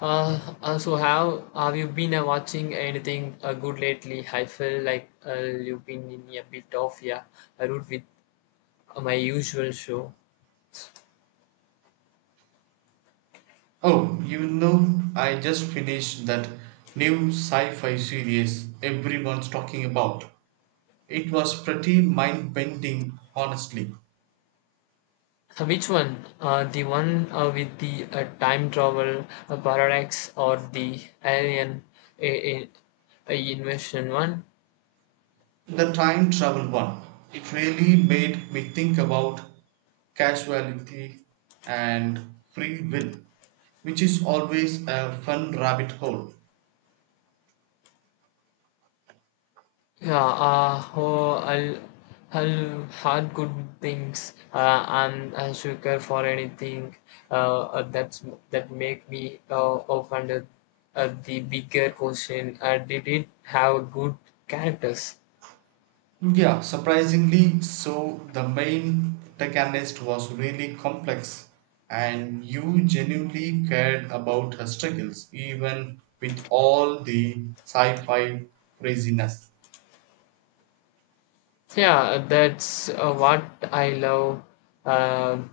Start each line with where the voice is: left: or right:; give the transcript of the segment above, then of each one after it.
left: So have you been watching anything good lately? I feel like you've been in a bit of yeah, a route with my usual show.
right: Oh, I just finished that new sci fi series everyone's talking about. It was pretty mind bending, honestly.
left: Which one? The one with the time travel paradox or the alien uh, uh, invasion one?
right: The time travel one. It really made me think about casuality and free will, which is always a fun rabbit hole.
left: Yeah, I'll had good things, am a sucker for anything, that's that make me offended. The bigger question, did it have good characters?
right: Yeah, surprisingly so. The main protagonist was really complex, and you genuinely cared about her struggles, even with all the sci fi craziness.
left: Yeah, that's what I love. Um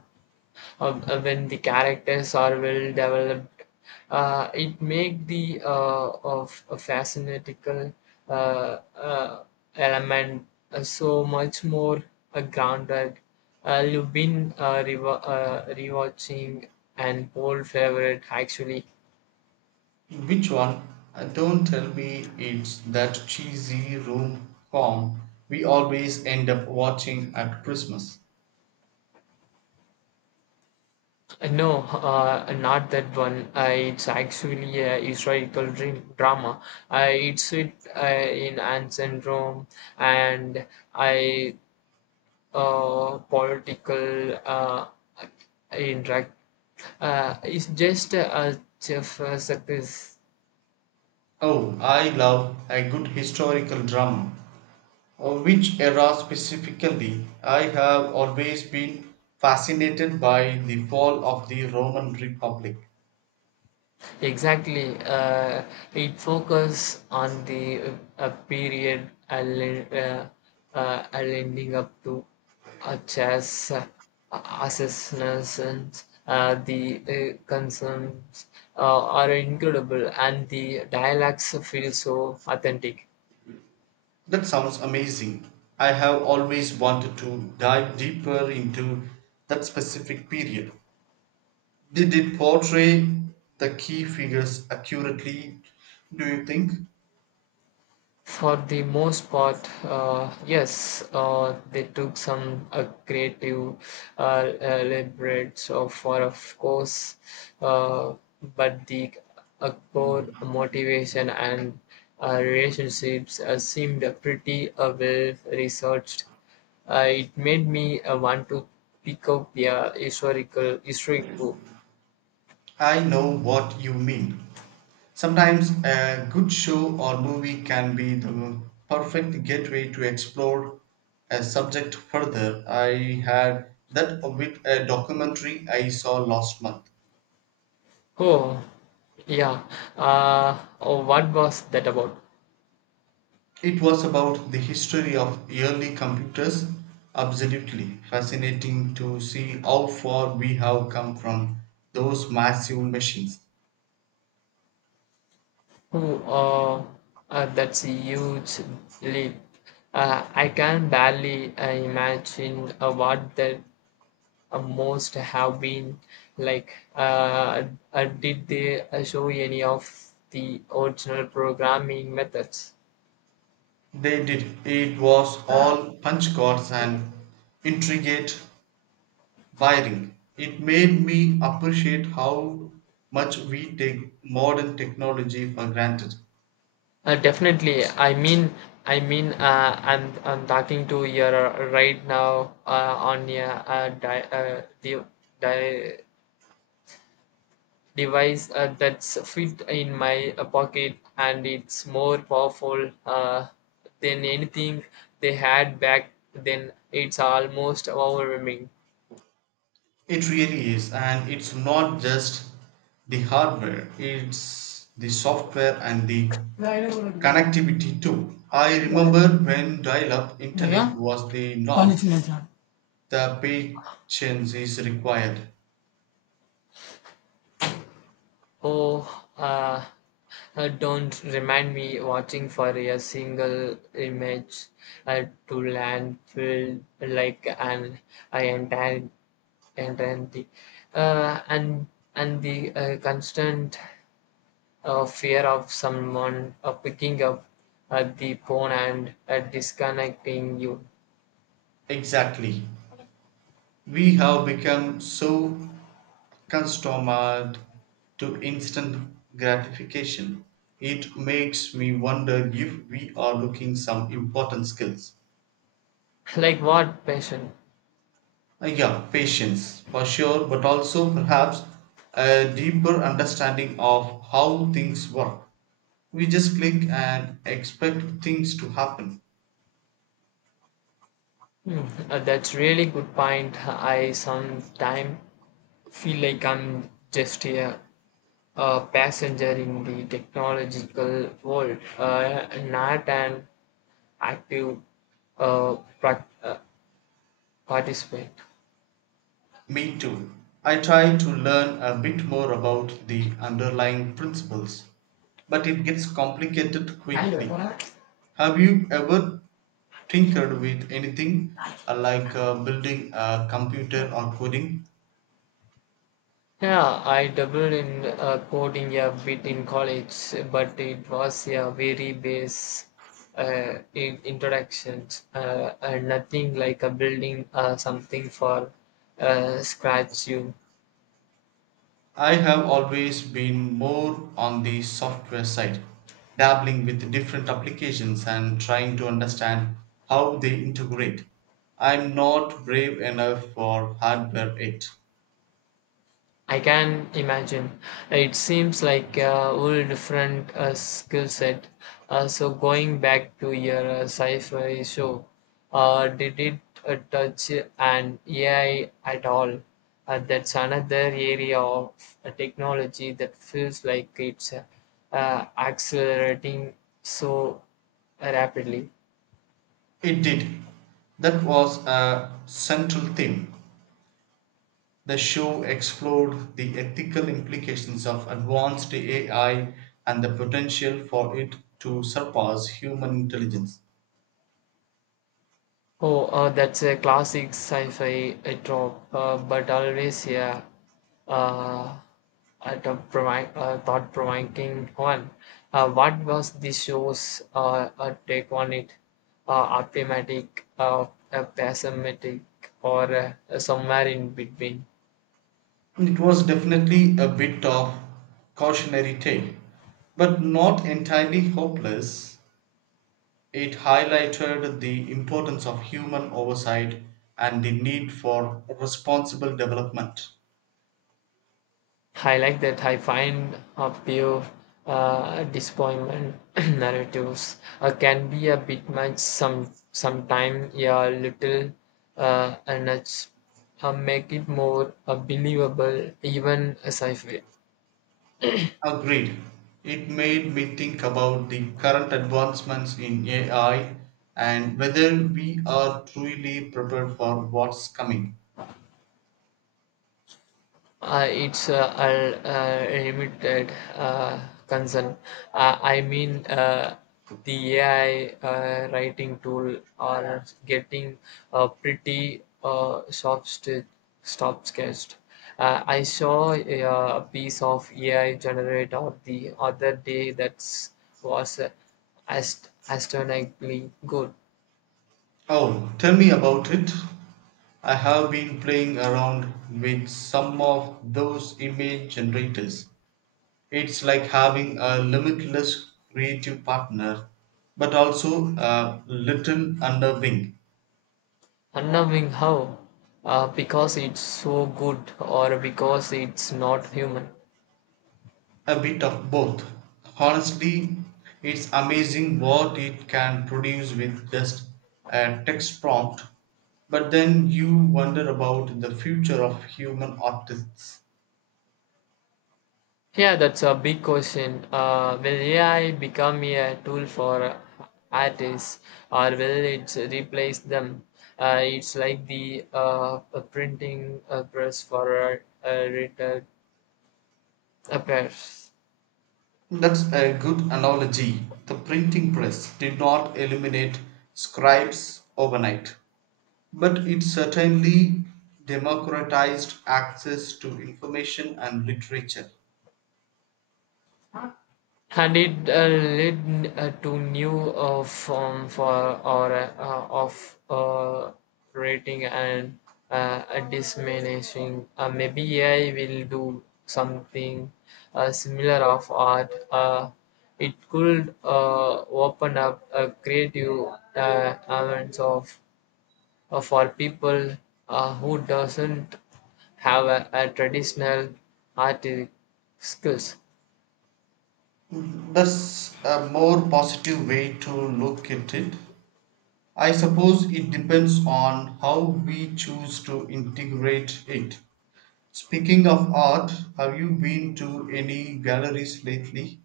left: when the characters are well developed, it make the of a fascinating uh, uh, element so much more grounded. You've been rewatching an old favorite actually.
right: Which one? Don't tell me it's that cheesy room com we always end up watching at Christmas.
left: No, uh, not that one. It's actually a historical dream, drama. It's set in ancient Rome, and I political interact is just a chef success.
right: Oh, I love a good historical drama. Of which era specifically? I have always been fascinated by the fall of the Roman Republic.
left: Exactly, it focuses on the period leading up to chess assassinations. The concerns are incredible, and the dialects feel so authentic.
right: That sounds amazing. I have always wanted to dive deeper into that specific period. Did it portray the key figures accurately, do you think?
left: For the most part, yes, they took some creative uh, liberties of, for of course, uh, but the core motivation and relationships seemed pretty well researched. It made me want to pick up a historic book.
right: I know what you mean. Sometimes a good show or movie can be the perfect gateway to explore a subject further. I had that with a documentary I saw last month.
left: Oh, yeah. Oh, what was that about?
right: It was about the history of early computers. Absolutely fascinating to see how far we have come from those massive machines.
left: Who That's a huge leap. I can barely imagine what that most have been like. Did they show any of the original programming methods?
right: They did. It was all punch cards and intricate wiring. It made me appreciate how much we take modern technology for granted.
left: Definitely. I mean, I'm talking to you right now on your di- device that's fit in my pocket, and it's more powerful than anything they had back then. It's almost overwhelming.
right: It really is, and it's not just the hardware, it's the software and the connectivity too. I remember when dial up
left: దయా
right: internet was the norm,
left: కాలిచిన జాన్.
right: the patience is required.
left: oh uh, don't remind me, watching for a single image uh, to landfill like an entire. And and the uh, and and the uh, constant fear of someone picking up the phone and disconnecting you.
right: Exactly. We have become so accustomed to instant gratification, it makes me wonder if we are looking some important skills.
left: Like what, passion?
right: Yeah, patience for sure, but also perhaps a deeper understanding of how things work. We just click and expect things to happen.
left: Hmm, that's really good point. I sometimes feel like I'm just a passenger in the technological world, not an active uh, prac- uh, participant.
right: Me too. I try to learn a bit more about the underlying principles, but it gets complicated
left: Hello.
right: quickly. Have you ever tinkered with anything like building a computer or coding.
left: Yeah, I dabbled in coding a bit in college, but it was a very base in introductions, and nothing like a building something for scratch. You
right: I have always been more on the software side, dabbling with different applications and trying to understand how they integrate. I'm not brave enough for hardware yet.
left: I can imagine. It seems like a whole different skill set. So going back to your sci-fi show, did it touch an AI at all? That's another area of technology that feels like it's accelerating so rapidly.
right: It did. That was a central theme. The show explored the ethical implications of advanced AI and the potential for it to surpass human intelligence.
left: Oh, that's a classic sci-fi trope, but always yeah, uh, a thought-provoking one. What was the show's take on it? Uh, Optimistic, pessimistic, or somewhere in between?
right: It was definitely a bit of cautionary tale, but not entirely hopeless. It highlighted the importance of human oversight and the need for responsible development.
left: I like that. I find a pure disappointment narratives can be a bit much some sometime, yeah, a little and it's, make it more believable even as I feel.
right: Agreed. It made me think about the current advancements in AI and whether we are truly prepared for what's coming.
left: It's a limited concern. I mean, the AI writing tool are getting pretty stop sketched. I saw a piece of AI generator the other day that was astonishingly good.
right: Oh, tell me about it. I have been playing around with some of those image generators. It's like having a limitless creative partner, but also a little underwing.
left: Unnerving how? Because it's so good, or because it's not human.
right: A bit of both. Honestly, it's amazing what it can produce with just a text prompt. But then you wonder about the future of human artists.
left: Yeah, that's a big question. Will AI become a tool for artists, or will it replace them? It's like the a printing press for a writer. A press.
right: That's a good analogy. The printing press did not eliminate scribes overnight, but it certainly democratized access to information and literature.
left: And it led to new form for or of rating and a diminishing. Maybe AI will do something similar of art. It could open up a creative elements of for people who doesn't have a traditional artistic skills.
right: That's a more positive way to look at it. I suppose it depends on how we choose to integrate it. Speaking of art, have you been to any galleries lately?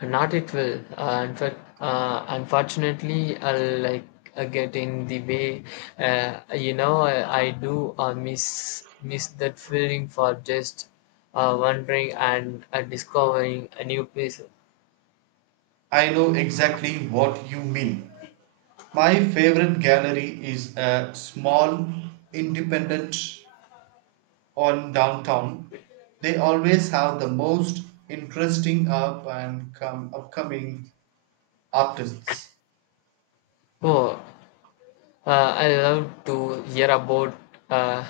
left: Not it will. In fact, unfortunately, I like get in the way. I do miss miss that feeling for just wandering and discovering a new place.
right: I know exactly what you mean. My favorite gallery is a small independent on downtown. They always have the most interesting up and come upcoming artists.
left: Oh, I love to hear about uh,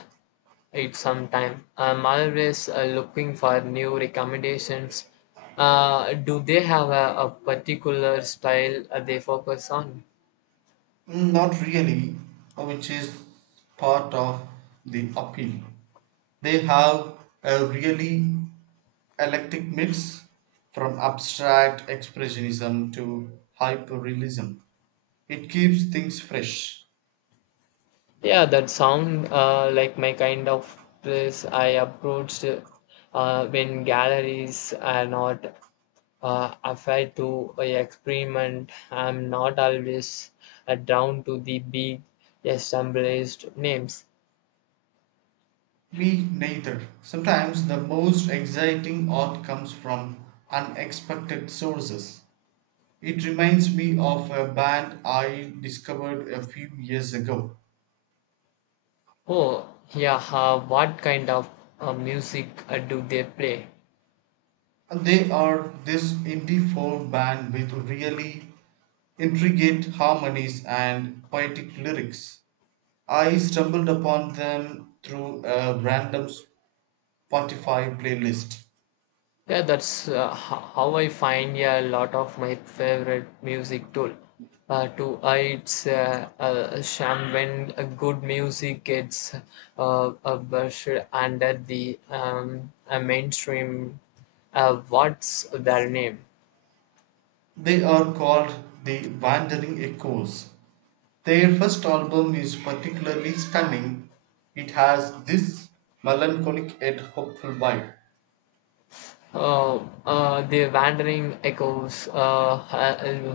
left: it sometime. I'm always looking for new recommendations. Do they have a particular style they focus on?
right: Mm, not really, which is part of the appeal. They have a really eclectic mix from abstract expressionism to hyperrealism. It keeps things fresh.
left: Yeah, that sound like my kind of place. I approached when galleries are not afraid to experiment. I'm not always drawn to the big established names.
right: Me neither. Sometimes the most exciting art comes from unexpected sources. It reminds me of a band I discovered a few years ago.
left: Oh, yeah. What kind of music do they play?
right: They are this indie folk band with really intricate harmonies and poetic lyrics. I stumbled upon them through a random Spotify playlist.
left: Yeah, that's how I find a lot of my favorite music tool. To It's sham when a good music gets brushed under the mainstream. What's their name?
right: They are called the Wandering Echoes. Their first album is particularly stunning. It has this melancholic yet hopeful vibe.
left: Oh, the Wandering Echoes.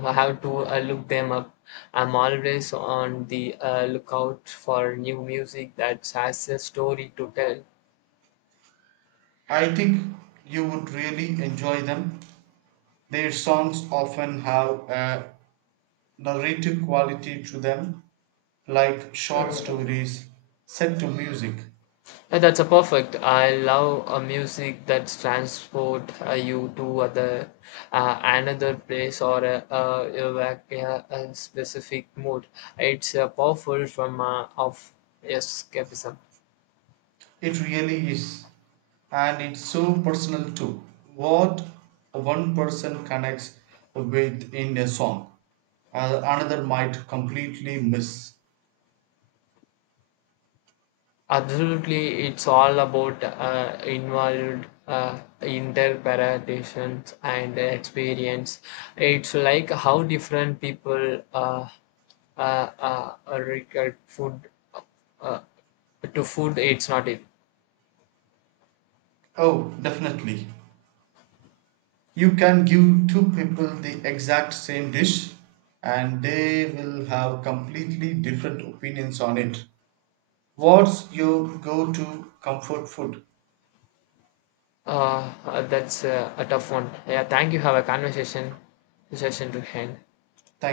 left: I have to look them up. I'm always on the lookout for new music that has a story to
right: I think you would really enjoy them. Their songs often have a narrative quality to them, like short
left: tell.
right: stories set to music.
left: That's a perfect. I love a music that transport you to other another place or evoke a specific mood. It's powerful from of escapism.
right: It really is. And it's so personal too. What one person connects with in a song, another might completely miss.
left: Absolutely, it's all about involved interpretations and experience. It's like how different people uh, regard food uh, to food. It's not it.
right: Oh, definitely. You can give two people the exact same dish and they will have completely different opinions on it. What's your go to comfort food?
left: That's a tough one. Yeah, thank you. Have a conversation session to hand.
right: Thank